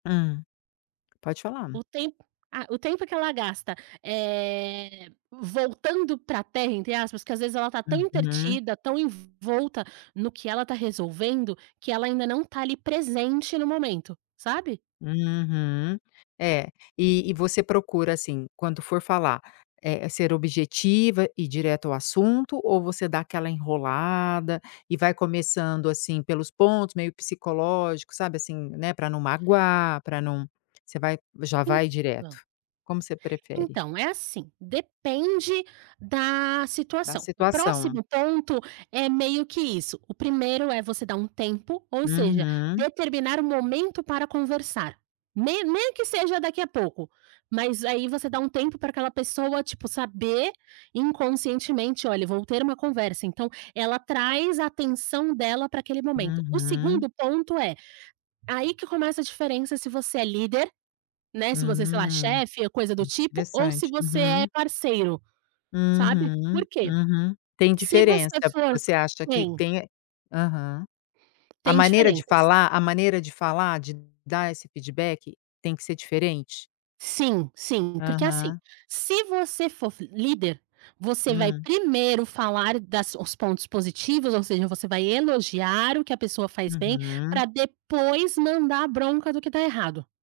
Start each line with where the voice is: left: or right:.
left: Hum, pode falar.
right: O tempo ah, o tempo que ela gasta, eh, voltando para a Terra, entre aspas. Às vezes, ela está tão
left: Uhum.
right: entretida, tão envolvida no que ela está resolvendo, que ela ainda não está ali presente no momento, sabe.
left: Uhum, é, e você procura, assim, quando for falar, eh, ser objetiva, ir direto ao assunto, ou você dá aquela enrolada e vai começando, assim, pelos pontos meio psicológicos, sabe, assim, né, para não magoar, para não Você já vai direto?
right: Então
left: Como você prefere?
right: Então, é assim, depende da
left: Da
right: situação. O
left: situação.
right: próximo ponto é meio que isso. O primeiro é você dar um tempo, ou seja,
left: Uhum.
right: determinar um momento para conversar, nem nem que seja daqui a pouco. Mas aí você dá um tempo para aquela pessoa, tipo, saber inconscientemente: "Olha, eu vou ter uma conversa". Então, ela traz a atenção dela para aquele momento. O
left: Uhum.
right: segundo ponto é... Aí que começa a diferença, se você é líder, né, se você, sei lá,
left: Hum,
right: chefe, coisa do tipo, ou se
left: interessante.
right: você é
left: Uhum.
right: parceiro. Sabe
left: Uhum,
right: por quê?
left: uhum, tem
right: Se você
left: diferença,
right: for
left: você acha que
right: tem
left: tem e Aham. A
right: tem
left: maneira de
right: diferenças.
left: falar a maneira de falar, de dar esse feedback tem que ser diferente?
right: Sim, sim, porque assim,
left: Aham.
right: se você for líder, você vai
left: Hum.
right: primeiro falar dos pontos positivos, ou seja, você vai elogiar o que a pessoa faz bem,
left: Uhum.
right: para depois mandar a bronca do que está errado.